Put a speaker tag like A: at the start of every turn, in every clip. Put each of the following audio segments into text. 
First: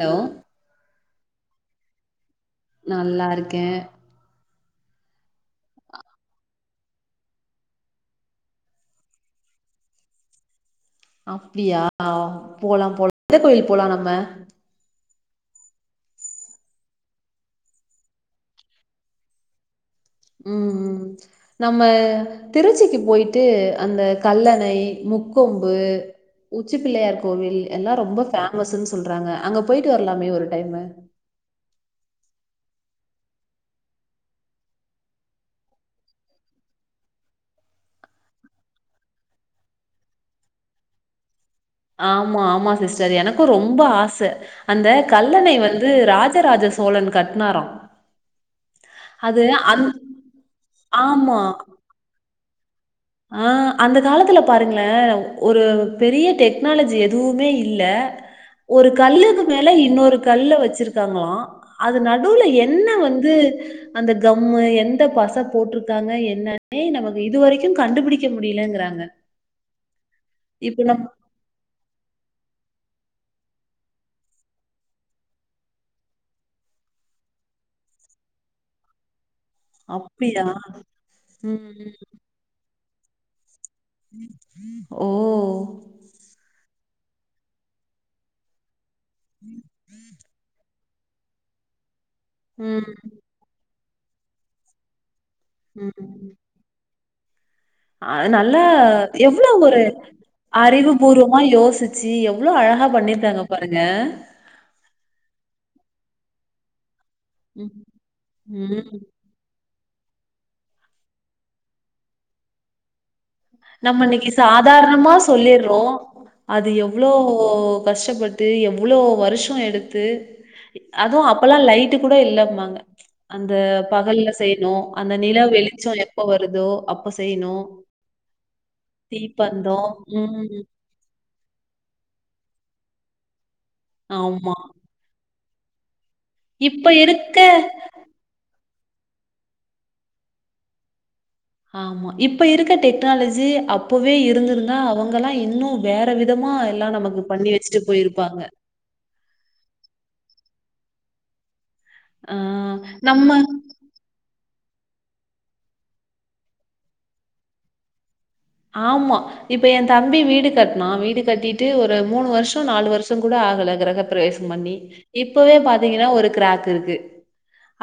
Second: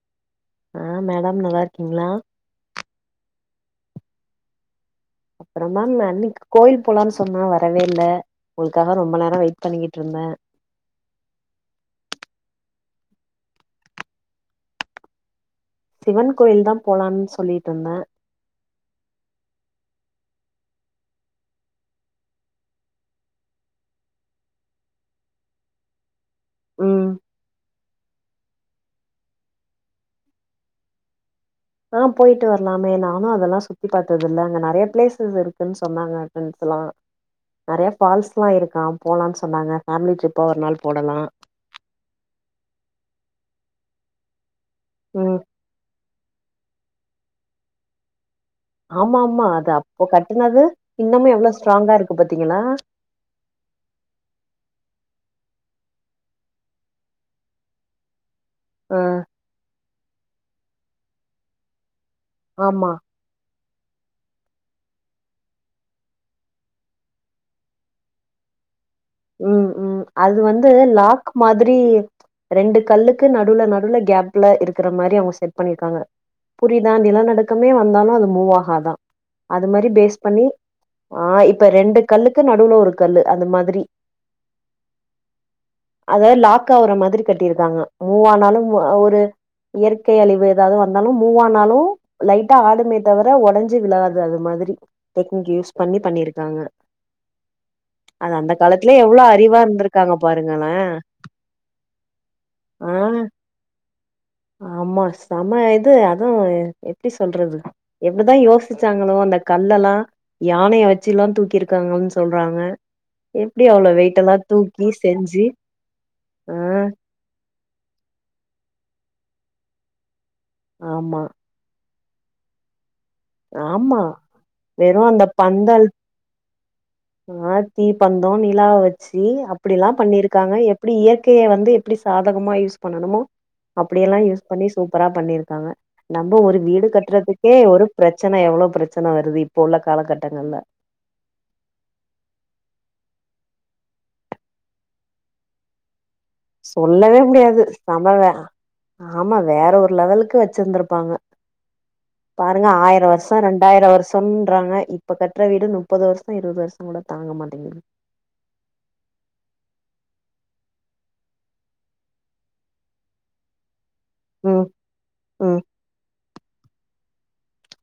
A: Hello
B: ஆ madam நல்லா இருக்கீங்களா
A: நல்லா இருக்கேன்
B: அப்புறமா அன்னைக்கு கோயில் போலான்னு சொன்னா வரவே இல்ல உங்களுக்காக ரொம்ப நேரம் வெயிட் பண்ணிக்கிட்டு இருந்தேன்
A: அப்டியா போலாம் போலாம் எந்த கோயில் போலாம் நம்ம
B: சிவன் கோயில் தான் போலான்னு சொல்லிட்டு இருந்தேன்
A: ம்ம் நம்ம திருச்சிக்கு போயிட்டு அந்த கல்லணை முக்கொம்பு
B: ம்
A: உச்சிப்பிள்ளையார் கோவில் எல்லாம் ரொம்ப ஃபேம மஸ்ன்னு சொல்றாங்க அங்க போயிட்டு வரலாமே ஒரு டைமு
B: ஆஹ் போயிட்டு வரலாமே நானும் அதெல்லாம் சுத்தி பார்த்தது இல்ல அங்க நிறைய பிளேசஸ் இருக்குன்னு சொன்னாங்க ஃப்ரெண்ட்ஸ் எல்லாம் நிறைய ஃபால்ஸ் எல்லாம் இருக்கான் போலாம்னு சொன்னாங்க ஃபேமிலி ட்ரிப்பா ஒரு நாள் போடலாம்
A: ஆமா ஆமா சிஸ்டர் எனக்கும் ரொம்ப ஆசை அந்த
B: ம்
A: கல்லனை வந்து ராஜ ராஜராஜ சோழன் கட்டினாரம்
B: ஆமா ஆமா அது அப்போ கட்டினது இன்னமே எவ்வளவு ஸ்ட்ராங்கா இருக்கு பத்தி ங்களா
A: ஆஹ் அந்த காலத்துல பாருங்களேன் ஒரு பெரிய டெக்னாலஜி எதுவுமே இல்ல ஒரு
B: ஆ
A: கல்லுக்கு மேல இன்னொரு கல் வச்சிருக்காங்களாம் அது அது நடுவுல என்ன
B: ஆமா
A: வந்து அந்த கம் எந்த பச போட்டிருக்காங்க என்னன்னே நமக்கு இதுவரைக்கும் கண்டுபிடிக்க முடியலங்கிறாங்க
B: உம் உம் அது வந்து
A: இப்ப நம்
B: லாக் மாதிரி ரெண்டு கல்லுக்கு நடுல நடுல கேப்ல இருக்கிற மாதிரி அவங்க செட் பண்ணிருக்காங்க புரிதா நிலநடுக்கமே வந்தாலும் அது மூவ் ஆகாதா அது மாதிரி பேஸ்
A: அப்டியா?
B: பண்ணி ஆஹ்
A: ம்,
B: இப்ப ரெண்டு கல்லுக்கு நடுவுல இருக்கு கல் அந்த மாதிரி
A: ஒ
B: அதாவது லாக் ஆவுற கட்டியிருக்காங்க மூவா நாளும் ஒரு இயற்கை அழிவு ஏதாவது இருந்தாலும் மூவனாலும் லைட்டா
A: ம்,
B: ஆடுமே தவிர உடஞ்சு விலாது அது மாதிரி டெக்னிக் யூஸ் பண்ணி பண்ணிருக்காங்க
A: அது
B: அந்த
A: நல்ல
B: காலத்துல எவ்ளோ
A: எவ்வளோ
B: அறிவா
A: ஒரு
B: இருந்திருக்காங்க பாருங்களே
A: அறிவுபூர்வமா யோசிச்சு எவ்வளோ அழகா
B: ஆ
A: பண்ணிருக்காங்க பாருங்க
B: அதுவும் எப்டி சொல்றது
A: ம்,
B: எப்டி தா
A: ம்.
B: யோசிச்சாங்களோ அந்தக் கல்லெல்லாம் யானைய வச்சுல்லா தூக்கிருக்காங்கன்னு சொல்றாங்க எப்டி அவ்ளோ
A: நம்ம
B: வெயிட்
A: இன்னிக்கு
B: எல்லா தூக்கி
A: சாதாரணமா
B: செஞ்சு
A: சொல்லிடுறோம்
B: ஆ
A: அது எவ்ளோ கஷ்டப்பட்டு எவ்ளோ ‌வருஷோ எடுத்து
B: ஆமா
A: அதுவும் அப்பல்லா லைட்டு கூட இல்லமாங்க அந்த
B: ஆமா
A: பகல்ல செய்யணும்
B: வெறு
A: அந்த நிலா
B: பந்தல்
A: வெளிச்சோ எப்ப வருதோ அப்ப செய்யணும்
B: ல்லா வெச்சு அப்டில்லா
A: தீப்பந்தம்.
B: பண்ணிருக்காங்க
A: ம்.
B: எப்டி இயற்கைய வந்து எப்டி சாதகமா யூஸ் பண்ணணுமோ அப்டியெல்லா யூஸ்
A: ஆமா.
B: பண்ணி சூப்பரா பண்ணிரு தவ நம்ம ஒரு
A: இப்ப
B: வீடு
A: இருக்க
B: கட்டுறதுக்கே ஒரு எவ்ளோ பிரச்சன வருது இப்போ உள்ள காலகட்டங்கள்ல
A: ஆமா இப்ப இருக்க டெக்னாலஜி அப்பவே இருந்துருந்தா அவுங்கெல்லா இன்னு வேற விதமா எல்லாம்
B: சொல்லவே
A: நமக்கு பண்ணி
B: முடியாது
A: வச்சுட்டு
B: செம
A: போயிருப்பாங்க.
B: ஆமா வேற ஒரு லெவலுக்கு வெ ச்சிருந்திருப்பாங்க
A: ஆ
B: பாருங்க ஆயிரோ
A: நம்ம
B: வருஷோ ரெண்டாயிரோ வருஷம் ன்றாங்க இப்பக் கற்ற வீடு முப்பது வருஷோ இருவது வருஷோங் கூட தாங்க மாட்டேங்குது
A: ஆமா இப்ப என் தம்பி வீடு கட்னா வீடு கட்டிட்டு ஒரு மூணு வருஷோ நாலு வருஷோங் கூட ஆகல கிரக பிரவேசம்
B: ம்
A: பண்ணி இப்பவே
B: ம்
A: பாத்தீங்கனா ஒரு கிராக் இருக்கு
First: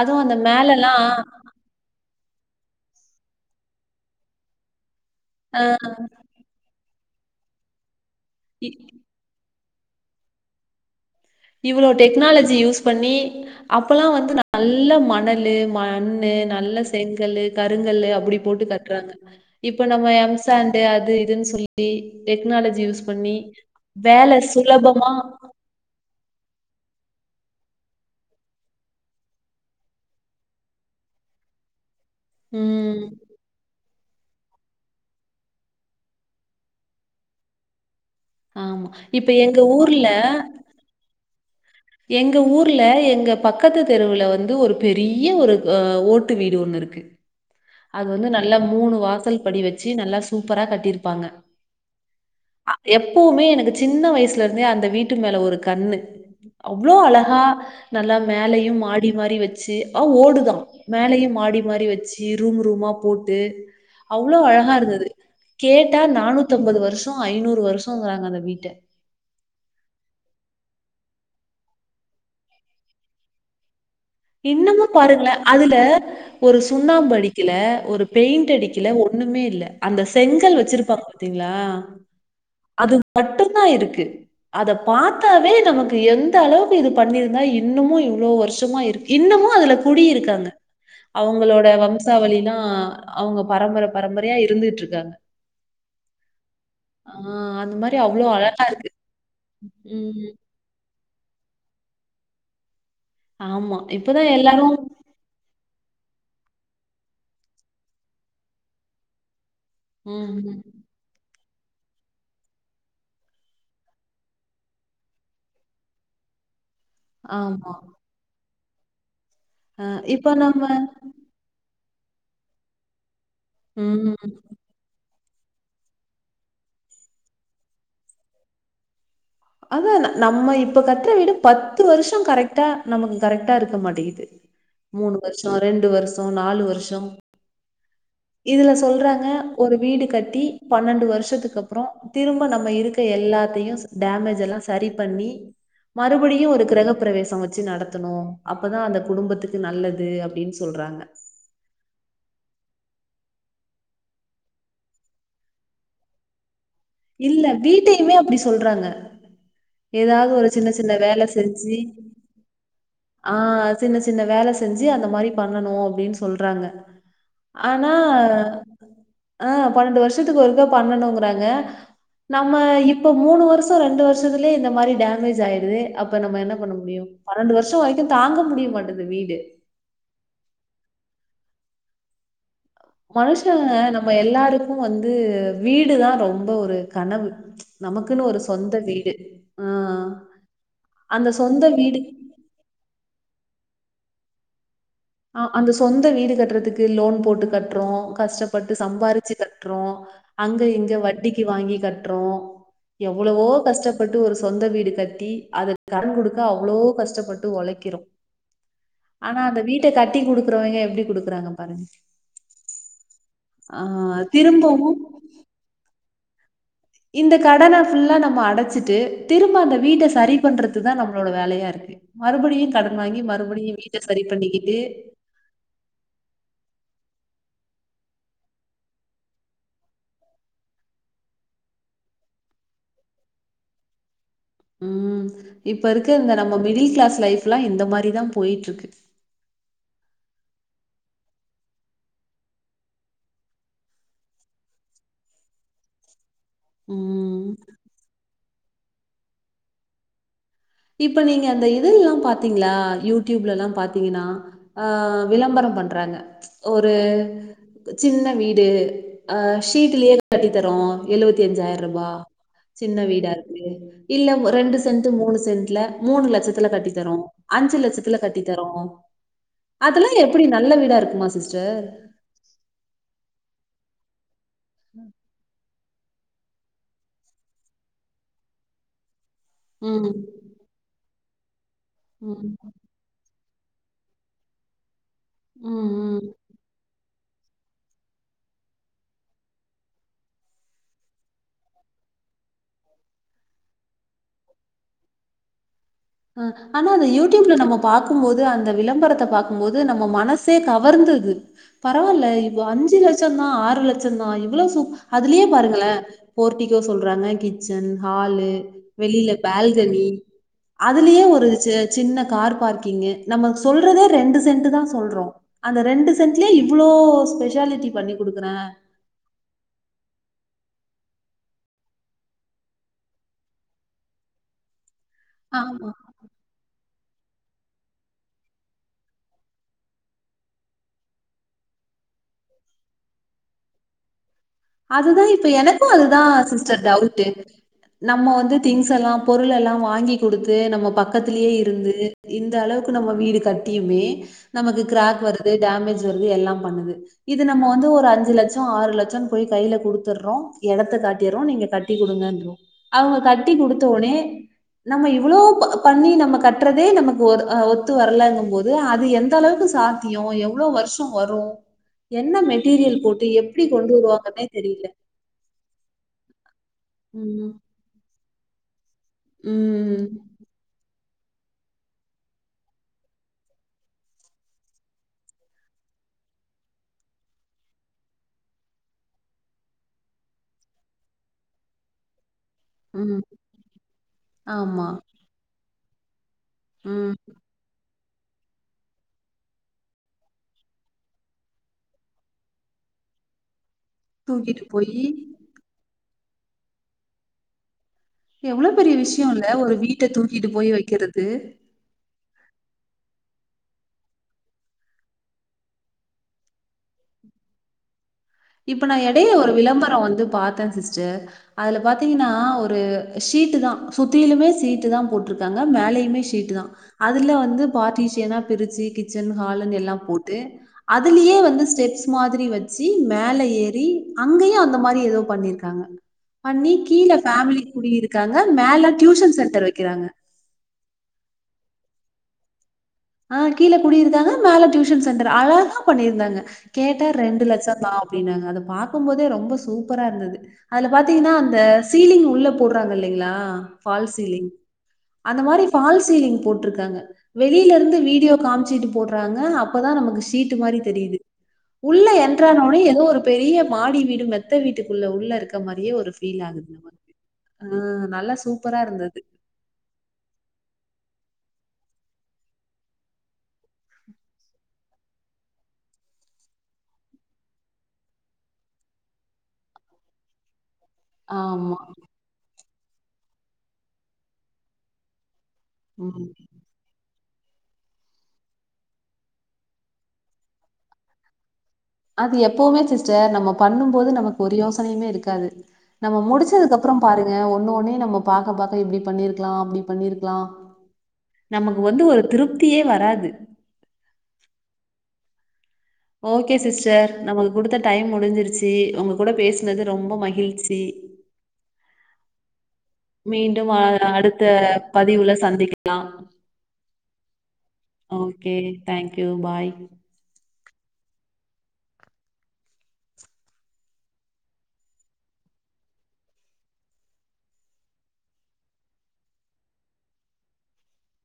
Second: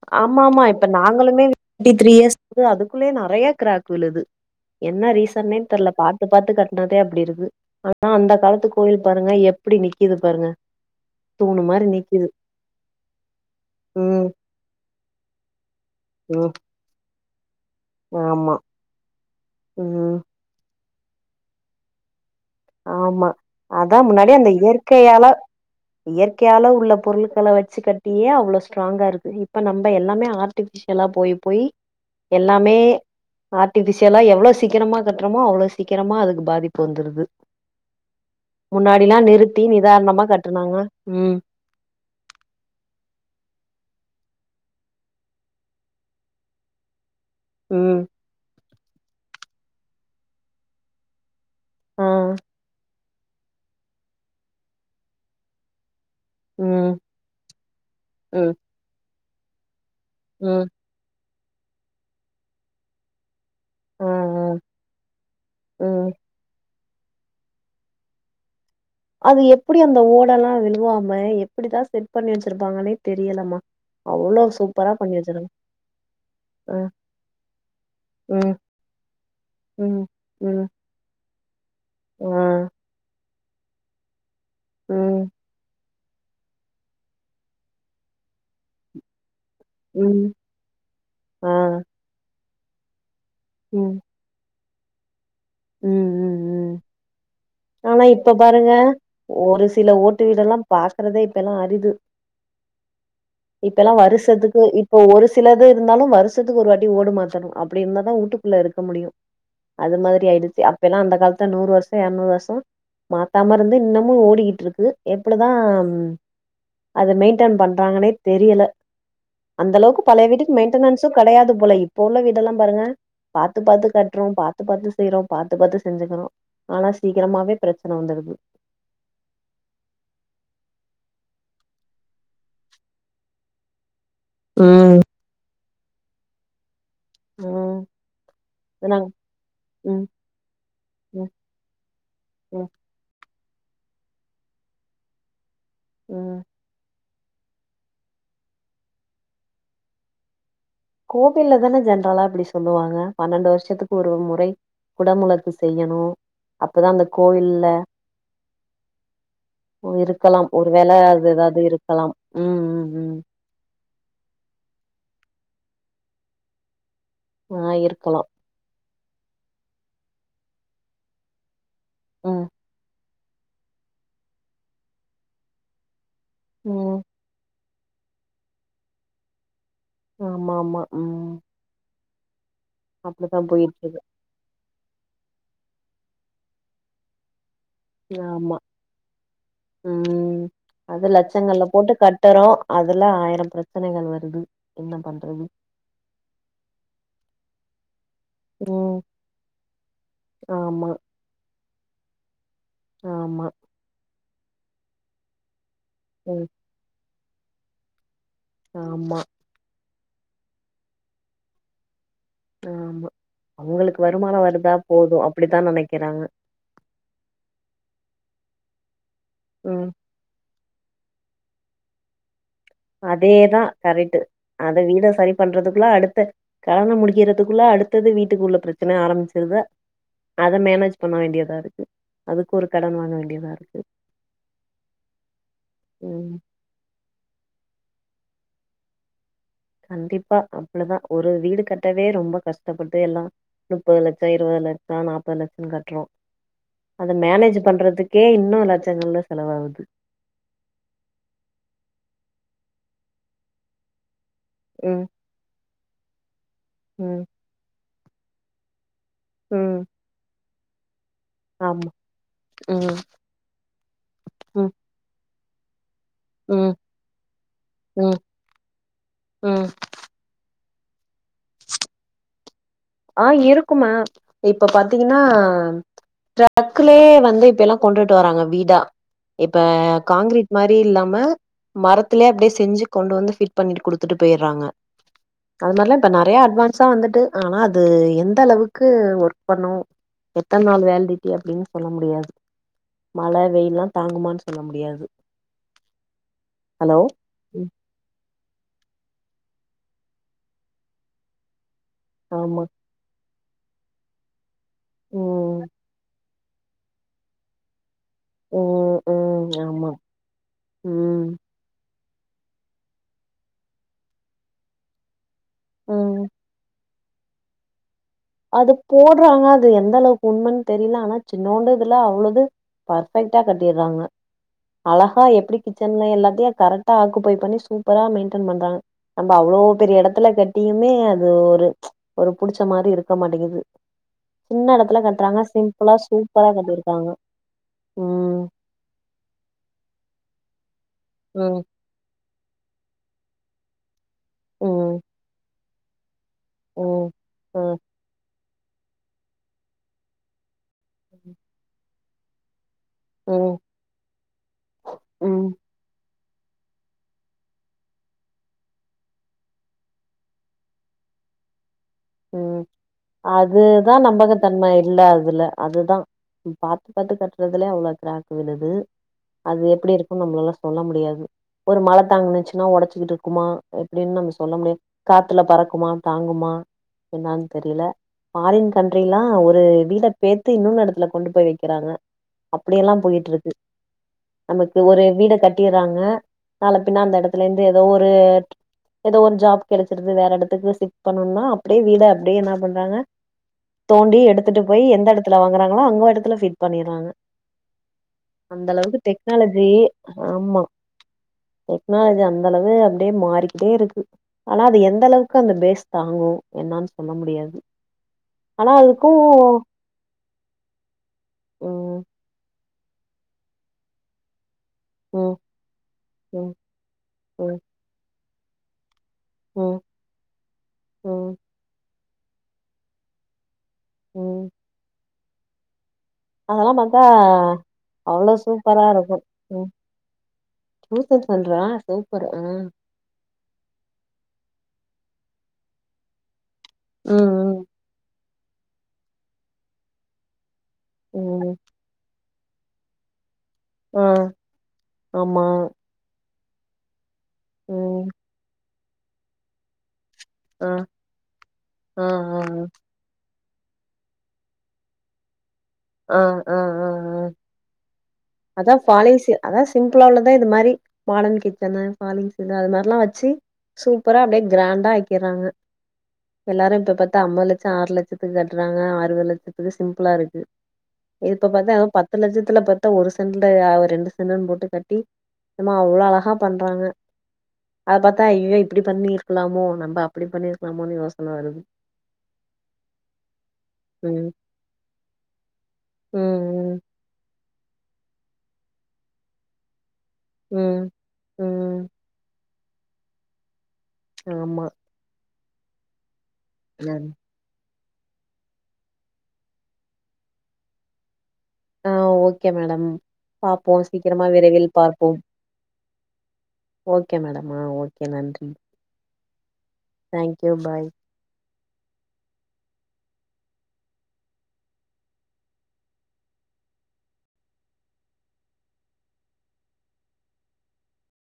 A: அதுவும் அந்த
B: ஆமா ஆமா இப்ப
A: மேலலாம்
B: நாங்களுமே் த்ரீ இயர்ஸ் அதுக்குள்ளயே நெறயா கிராக் விலுது என்ன ரீசன்னே
A: ஆ
B: தெரில ‌பாத்து பாத்து கட் ன்றதே அப்டி இருக்கு அந்தக் காலத்து
A: இ
B: கோயில் பாருங்க எப் எப்டி நிக்கிது பாருங்க தூணு மாரி
A: இவ்ளோ
B: நிக்கிது
A: டெக்னாலஜி யூஸ் பண்ணி அப்பெல்லா
B: ம்
A: வந்து நல்ல நல்ல மணலு மண்ணு
B: ம்
A: நல்ல செங் கல்லு கருங்கல் அப்படி
B: ஆமா
A: போட்டு கட்டுறாங்க இப்ப நம்ம
B: ம்
A: எம்சான்ட் டு அது இதுனு சொல்லி டெக்னாலஜி யூஸ்
B: ஆமா
A: பண்ணி
B: அதா முன்னாடி
A: வேல சுலபமா
B: கையால உள்ள பொருள்கள வெச்சு கட்டியே அவ்ளோ ஸ்ட்ராங்கா இருக்கு இப்போ நம்ம எல்லாமே ஆர்டிஃபிஷியல போய் போய் எல்லாமே
A: ம்
B: ஆர்டிஃபிசியல் எல்லா எவ்ளவு சீக்கிரமா கட்டுறமோ அவ்வளோ சீக்கிரமா அதுக்கு பாதிப்பு வந்துருது
A: ஆமா
B: முன்னாடியெல்லா
A: இப்ப எங்க
B: நிறுத்தி
A: ஊர்ல
B: நிதானமா கட்டுனாங்க உம்
A: எங்க ஊர்ல எங்க பக்கத்து தெருவுல வந்து ஒரு பெரிய ஒரு அஹ ஓட்டு வீடு ஒண்ணு இருக்கு
B: ம்
A: அது வந்து நல்ல மூணு வாசல் படி வேச்சு நல்லா சூப்பரா கட்டிருப்பாங்க
B: ஹம்
A: எப்பவுமே எனக்கு சின்ன வயசுல இருந்தே அந்த வீட்டு மேல ஒரு கண்ணு
B: ம்
A: அவ்ளோ அழகா நல்லா
B: ம்
A: மேலையும் மாடி அது மாரி வச்சு ஓடுதா
B: ம்
A: மேலையும் மாடி டி மாரி வச்சு இரூம் ரூமா போட்டு
B: ஆ ஆ
A: அவ்ளோ அழகா இருந்தது கேட்டா
B: ம்
A: நானூத்தம்பது வருஷம் ஐநூறு வருஷங்கறாங்க அந்த வீட்ட
B: அது எப்படி அந்த ஓடல்லாம் விழுவாம எப்படிதா செட் பண்ணி வச்சிருப்பாங்கன்னே தெரியலமா அவ்ளோ
A: இன்னமு
B: சூப்பரா பண்ணி
A: பாருங்கள
B: வச்சிருங்க
A: அதுல ஒரு
B: ஆ
A: சுண்ணாம்பு அடிக்கல ஒரு பெயிண்ட்
B: ம்
A: அடிக்கல ஒண்ணுமே இல்ல அந்த
B: ம்
A: செங்கல்
B: ம்
A: வச்சிருப்பாங்க பாத்திங்களா
B: ஆ
A: அது பட்டு தா இருக்கு அத
B: ம்
A: பார்த்தாவே நமக்கு எந்த அளவுக்கு இது பண்ணிருந்தா இன்னுமும் இவ்ளோவ வருஷமா இருக்கு இன்னுமும் அதுல
B: ம்
A: குடியிருக்காங்க
B: ஆ
A: அவங்களோட வம்சாவளிதா ஆ அவங்க பரம்பரை பரம்பரையா இருந்துட்ரு க
B: உம் உம் உம்
A: அந்த மாரி
B: ஆனா
A: அவ்ளோ
B: இப்ப
A: அழகா
B: பாருங்க
A: இருக்கு.
B: ஒரு சில ஓட்டு
A: ம்.
B: வீடல்லாம் பாக் க்கறதே இப்பல்லாம் அறிது
A: ஆமா.
B: இப்பல்லாம்
A: இப்பதான்
B: வருசத்துக்கு
A: எல்லாரும்
B: இப்போ ஒரு சிலது இருந்தாலும் வருஷத்துக்கு ஒரு வாட்டி ஓடு மாத்தணும் அப்படி இருந்தாதா ஊட்டுக்குள்ள இருக்க முடியும் அது
A: ம், ம்.
B: மாதிரியிடுச்சுப்ப எல்லாம் அந்த காலத்து நூறு வருஷம் இருநூறு வருஷம் மாத்தா இருந்து இன்னமும் ஓடிக்கிட்டு இருக்கு எப்படிதா அது மெயின்டென்
A: ஆமா.
B: பண்றாங்கன்னே தெரியல அந்த
A: அ
B: அளவுக்கு பழைய
A: இப்ப
B: வீட்டுக்கு
A: நம்ம
B: மெயின்டனன்ஸ்ம் கிடையாது போல இப்ப உள்ள வீடெல்லாம் பாருங்க பார்த்து பார்த்து
A: ம்.
B: கற்றோம் பார்த்து பார்த்து செய்கிறோம் பாத்து பார்த்து செஞ்சுக்கிறோம் ஆனா ச சிக்கிரமாவே பிரச்சனை வந்துடுது
A: அதான் நம்ம இப்ப கத்துற வீட பத்து வருஷம் கரெக்டா நமக்கு கரெக்டா இருக்க மாட்டேங்குது
B: ம்
A: மூணு வருஷோ ரெண்டு வருஷம் நாலு வருஷ ம்
B: ம்
A: இதுல
B: நாங்க
A: சொல்றாங்க ஒரு வீடு
B: ம்
A: கட்டி பன்னெண்டு
B: ம்
A: வருஷத்துக்கு அப்புறம் திரும்ப
B: ம்
A: நம்ம இருக்க எல்லா த்தையும் டேமேஜ் எல்லாம் சரி பண்ணி
B: ம்
A: மறுபடியும் ஒரு கிரக பிரவேச வச்சு நடத்தணும் அப்பதான் அந்த குடும்பத்துக்கு நல்லது அப்படின்னு சொ
B: கோவில்ல தானே ஜென்ரலா அப்படி சொல்லுவாங் க பன்னெண்டு வருஷத்துக்கு ஒரு முறை குடமுளக்கு செய்யணும்
A: இல்ல வீட்டையுமே அப்படி சொல்றாங்க ஏதாவது
B: இருக்கலாம்
A: ஒரு சின்ன
B: வேள
A: சின்ன வேலை
B: அது ஏதாவது
A: செஞ்சு
B: இருக்கலாம் ம் ம் ம்
A: ஆஹ் சின்ன சின்ன வேலை செஞ்சு அந்த மாரி பண்ணணும் அப்படின்னு சொல்றாங்க
B: ஆ
A: ஆனா
B: இருக்கலா
A: ஆஹ் பன்னெண்டு வருஷத்துக்கு வருக்கா பண்ணணுங்கறாங்க
B: ம்
A: நம்ம இப் இப்ப மூணு வருஷம் ரெண்டு வருஷத்துலே இந்த மாதிரி டேமேஜ் ஆயிடுது அப் ப நம்ம என்ன பண்ண
B: ம்
A: முடியும் பன்னெண்டு வருஷ் ஷம் வரைக்கும் தாங்க முடிய மாட்டது வீடு
B: ஆமா ஆமா உம்
A: மனுஷன்க
B: இருக்கு
A: நம்ம எல்லாருக் கும் வந்து வீடுதான் ரொம்ப ஒரு கனவு நமக்குன்னு ஒரு
B: ஆமா
A: சொந்த வீடு ஆ
B: உம் அது
A: அந்த சொந்த
B: லட்சங்கல்லா போட்டு
A: வீடு
B: கட்டுறோம் அதுல ஆயிரம் பிரச்சனைகள் வரு து
A: அஹ் அந்த சொந்த வீடு கட்டுறதுக்கு லோன் போட்டு கட்டுறோம் கஷ்டப்பட்டு
B: ம்
A: சம்பாறிச்சு கட்டுறோம் அங்க
B: ஆமா
A: இங்க வட்டிக்கு வாங்கி கற்றோம்
B: ஆமா
A: எவ்வளவோ கஷ்டப்பட்டு ஒரு சொந்த வீடு கட்டி அதற் கடன் கொடுக்க
B: ம்
A: அவ்வளோ கஷ்டப்ப ட்டு உழைக்கிறோம்
B: ஆமா
A: ட்ட கட்டி குடுக்குறவங்க எப்படி குடுக்குறாங்க பாருங்க
B: ஆமா
A: ஆ
B: அவங்களுக்கு வருமானம் வருதா
A: திரும்பவு
B: போதும் அப்படித்தான் நினைக்கிறாங்க
A: இந்த கடன ஃபுல்லா நம்ம அடைச்சிட்டு திரும்ப அந்த
B: ம்
A: வீட்ட சரி பண்றது தா நம்மளோட வேலையா இருக்கு மறுபடியு கடன் வாங்கி
B: அதேதா
A: மறுபடியு வீட்ட
B: கரெக்ட்டு
A: சரி பண்ணிக்கிட்டு
B: அத வீட சரி பண்றதுக்குள்ளா அடுத்த கடன முடிச் க்கிறதுக்குள்ள அடுத்தது வீட்டுக்குள்ள பிரச்சன ஆரம்பிச்சிருது அத மேனேஜ் பண்ண வேண்டியதா இருக்கு அதுக்கு ஒரு கடன் வாங்க வேண்டியதா இருக்கு
A: ம் இப்ப இருக்க இந்த
B: ம்
A: நம்ம மிடில் கிளாஸ் லைஃப் எல்லா இந்த அந் மாரிதா போயாட்டுருக்கு
B: கண்டிப்பா அவ்ளோ தா ஒரு வீடு கட்டவே ரொம்ப கஷ்டப்பட்டு எல்லா நுப்பது லட்சோ இருவது லட்சோ நாப்பது லட்சோ கட்றோ அத
A: ம்
B: மேனேஜ் பண்றதுக்கே இன்னு லச் செங்கல செலவாவுது
A: இப்ப நீங்க அந்த இத எல்லா பாத்தீங்களா யூடியூப்ல எல்லா பாத்தீங்கனா ஆ
B: ம்
A: விளம்பர பண் றாங்க ஒரு
B: ம்
A: சின்ன வீடு அ
B: ம்
A: ஷீட்டுலயே கட்டி தரோ எழுவத்தி அஞ்சாயிர்
B: ஆமா
A: ரூபா சின்ன
B: ம்
A: வீடா இருக்கு இல்ல
B: ம்
A: ரெண்டு சென்ட் மூணு சென்ட் இல மூணு லட்சத்துல
B: ம்
A: கட்டி தரோ அஞ்சு லட்சத்துல
B: ம்
A: கட்டித்தரோ
B: ம்
A: அதெல்லா எப்டி நல்ல வீடா இருக்குமா சிஸ்டர்
B: ஆ இருக்குமா இப்ப பாத்தீங்கனா டிரக்குலயே வந்து இப்பெல்லா கொண்டுட்டு வராங்க வீடா இப்ப
A: ம்.
B: காங்க்ரீட் மாரி இல்லாம மரத்திலயே அப்படியே
A: ம்.
B: செஞ்சி கொண்டு வந்து பண்ணிட்டு குடுத்துட்டு போய்றாங்க அது
A: ம்.
B: மாரிலா இப்ப
A: ம்
B: நெறியா அட்வான்ஸா வந்துட்டு ஆனா அது அது எந்த அளவுக்கு ஒர்க் பண்ணு எத்தன நாள் வேல்டிட்டி அப்டின்னு சொல்ல முடியாது மழ வெயில்லா தாங்குமான்னு சொல்ல முடியாது
A: அ ஆனா
B: ஹலோ
A: அந்த யூடியூப்ல
B: ம்
A: நம்ம பாக்குபோது அந்த விளா விளம்பரத்த பாக்குபோது நம்ம மனசே கவர்ந்துது பரவால்ல இப்போ
B: ஆமா
A: அஞ்சு லட்ச லட்சந்தா ஆறு லட்சந்தா இவ்ளோ சு அதுலேயே
B: ம்
A: பாருங்களே போர்டிக்கோ சொல்றாங்க கிச்சன் ஹாலு
B: ம்
A: வெளில
B: ம் ஆமா
A: பால்கனி அதுலயே
B: ம்
A: ஒரு ச சின்ன கார் பார்க்கிங்கு நம்ம சொல்றதே ரெண்டு சென்ட் தா சொல்றோ அந்த ரெண்டு
B: ம்
A: சென்ட்லயே இவ்ளோ ஸ்பெஷாலிட்டி பண்ணி குடுக்குறேன்.
B: அது போடுறாங்க அது எந்தளவுக்கு உண்மன் தெரில ஆனா சின்னோண்டு இதுல அவ்ளோஇது பர்ஃபெக்ட்டா கட்டிறாங்க அழகா எப்டி
A: ஆமா.
B: கிச்சன்ல எல்லாத்தயு கரெக்ட் டா ஆக்குபை பண்ணி சூப்பரா மெயின்டன் பண்றாங்க நம்ப அவ்ளோ பெரிய எடத்துல கட்டியுமே அது ஒரு ச் ஒரு புடிச்ச மாரி இருக் ருக்க மாட்டிங்குது
A: அதுதான் இப்ப எனக்கும் அதுதான்
B: சூப்பரா
A: சிஸ்டர்
B: கட்டிருக்காங்க
A: டவுட் நம்ம
B: ம்
A: வந்து திங்ஸ் எல்லாம் பொருள் எல்லாம் வாங்கி குடுத்து து நம்ம பக்கத்துலேயே
B: ம்
A: இருந்து இந்த அளவுக்கு நம்ம வீடு கட்டியுமே நமக்கு
B: ம்
A: கிராக் வருது டாமேஜ் வருது எல்லாம் பண்ணுது
B: ம்
A: இது நம்ம
B: ம்
A: வந்து ஒரு அஞ்சு லட்ச சோ ஆறு லட்சன் போய் கைல குடுத்தற்றோ எடத்த காட்டியறோ நீங்க கட் ட்டி குடுங்கன்றோ அவங்க கட்டி
B: ம்
A: குடுத்தோனே நம்ம இவ்ளோ
B: ம்
A: ப பண்ணி நம்ம கட்டுறதே நமக்கு ஒரு ஒத்து வரலங்கபோது அது எந்தளவுக்கு சாத்தியோ எவ்ளோ வருஷோ வரு என்ன மெட்டீரியல் போட்டு எப்டி கொண்டு வருவா
B: தன்ம இல்ல அதுல அதுதான் பாத்து பாத்து
A: ம்
B: கட்டுறதுலே அவ்ளோ க்ராக் போய்டுது அது எப்டி
A: ம்
B: இருக்கும்னு நம்மலால்ல சொல்ல முடியாது ஒரு மழ தாங்கினுச்சுன்னா உடைச்சுக்கிட்டு இருக்குமா எப்டின்னு நம்ம சொல்ல முடியாது காற்றுல பறக்குமா தாங்குமா என்னானு தெரில ஃபாரின் கண்ட்ரி எல்லாம் ஒரு வீட பேத்து இன்னொன்னு இடத்துல கொண்டு போய் வைக்கிறாங்க அப்டியெல்லாம்
A: ம்
B: போயிட்டு இருக்கு நமக்கு
A: ஆமா
B: ஒரு வீட கட் கட்டிறாங்க நாள பின்ன
A: ம்.
B: அந்த இடத்துல இருந்து ஏதோ ஒரு [unintelligible] ஏதோ ஒரு ஜாப் கெடச்சிருது வேற இடத்துக்கு சிஃப்ட் பண்ணணுனா அப் அப்டியே வீட அப்டியே என்ன பண்றாங்க தோண்டி எடுத்துட்டு
A: தூக்கிட்டு
B: போய்
A: போயி
B: எந்த எடத்துல வாங்கறாங்களோ அங்க ல பீட் பண்ணிறாங்க அந்த
A: எவ்ளோ பெரிய
B: அளவுக்கு
A: விஷயம்ல,
B: டெக்னாலஜி
A: ஒரு வீட்ட தூக்கிட்டு
B: ஆமா
A: போய் வைக்கிறது.
B: டெக்னாலஜி அந்த அந்த அளவு அப்படியே மாறிக்கிட்டே இருக்கு ஆனா அது எந்த அளவுக்கு அந்த பேஸ் தாங்கும் என்னானு சொல்ல முடியாது ஆனா
A: இப்ப நான்
B: அதுக்கு
A: எடையே ஒரு விளம்பரம் வந்து பாத்தன் சிஸ்டர் அதுல
B: ம்
A: பாத்தீங்கன்னா ஒரு ஒரு ஷீட்டு தான் சுத்தீலுமே சீட் தான்
B: ம்
A: போட்டிருக்காங்க மேலையுமே சீட்டு
B: ம்
A: தான் அதுல
B: ம்
A: வந்து பார்ட்டிஸ்சனா திருச்சி கிச்சன் ஹால்
B: ம்
A: எல்லாம் போட்டு
B: ம்
A: அதுலயே வந்து ஸ்டெப்ஸ் மாதிரி வச்சு மேல ஏரி ரி
B: ம்
A: அங்கேயும் அந்த மாரி ஏதோ பண்ணிருக்காங்க பண்ணி
B: அதெல்லா பாத்தா
A: கீழ ஃபேமிலி குடி
B: அவ்ளோ
A: இருக்காங்க
B: சூப்பரா
A: மேல
B: இருக்கு
A: டியூஷன் சென்டர்
B: ம்
A: வைக்கிறாங்க
B: டியூசன் சென்டரா சூப்பர் ஆ
A: ஆ கீழ குடியிருந்தாங்க மேல டியூஷன் சென்டர் அழகா பண்ணிருந்தாங்க கேட்டா
B: ம்
A: ரெண்டு
B: ம்
A: லட்சம் தான் அப்டின்னாங்க அத பாக்கும்போதே ரொம்ப சூப்பரா இருந்தது அதுல பாத்தீங்கன்னா
B: ம்
A: அந்த சீலிங் உள்ள போடுறாங்க இல்லிங்களா
B: ஆ
A: ஃபால்சீலிங் அந்த
B: ஆமா
A: மாரி பால்சீலிங் போட்டு போட் இருக்காங்க வெளியிலிருந் ம் வீடியோ காமிட்சிட் போடறாங்க அப்பதா நமக்கு சீட்டு
B: ஆ
A: மாரி தெரியுது உள்ள
B: ஆ ஆ
A: என்ட்றாவுனே ஏதோ ஒரு பெரிய மாடி வீடும் மெத்த வீட்டுக்குள்ள உள்ள இருக்கு ந்த மாரியே ஒரு
B: ஆ
A: பீல் ஆகுது நம அ நல்ல
B: அதான பாலிசி அதா சிம்பிள உள்ளதா இந்த மாரி மாடர்ன் கிச்சன்னு பாலிங் சடு அது மாறி எல்லா வச்சு சூப்பரா அப்டியே கிராண்டா ஆக்கிறாங்க எல்லாரு இப்ப பாத்தா ஐம்பது லட்சம் ஆறு லட்சத்துக்கு கட்டுறாங்க அறுபது லட்சத்துக்கு சிம்பிளா இருக்கு இப்ப பாத்தா
A: ஆமா.
B: அதுவும் பத்து லட்சத்துல பத்து ட்ட ஒரு செண்டல அவ ரெண்டு செண்டுனு போட்டு கட்டி எமா அவ்ளோ
A: ம்.
B: அழகா பண்றாங்க அத பாத்தா ஐய்யயோ இப்டி பண்ணிருக்கலாமோ நம்ம அப்டி பண்ணிருக்கலாமோனு யோசன வருது
A: அது எப்பவுமே சிஸ்டர் நம்ம பண்ணும்போது
B: ம்
A: நமக்கு ஒரு யோசனையுமே இருக்காது நம்ம
B: ம்
A: முடிச்சதுக்குப்புறம் பாருங்க ஒரு பண்ணோன்னயே நம்ம பாக்க பாக்க இப்டி பண்ணிருக்கலா அப்டி பண்ணிருக்கலா
B: ம் ம் ம்
A: நமக்கு வந்து ஒரு திருப் புத்தியே வராது
B: ஆமா
A: ஓகே
B: ம்.
A: சிஸ்டர் நமக்கு குடுத்த டைம் முடிஞ்சிருச்சு உங்க கூட பேசினது ரொம்ப மகிழ்ச்சி
B: ஆஹ் ஓகே மேடம்
A: மீண்டும்
B: பாப்போ
A: அ
B: சீக்கிரமா
A: அடுத்த
B: விரைவில் பார்ப்போம்
A: பதிவுல சந்திக்கலாம்.
B: ஒகே மேடம் ஆ ஒகே நன்றி
A: okay, thank you. Bye.
B: Thank you bye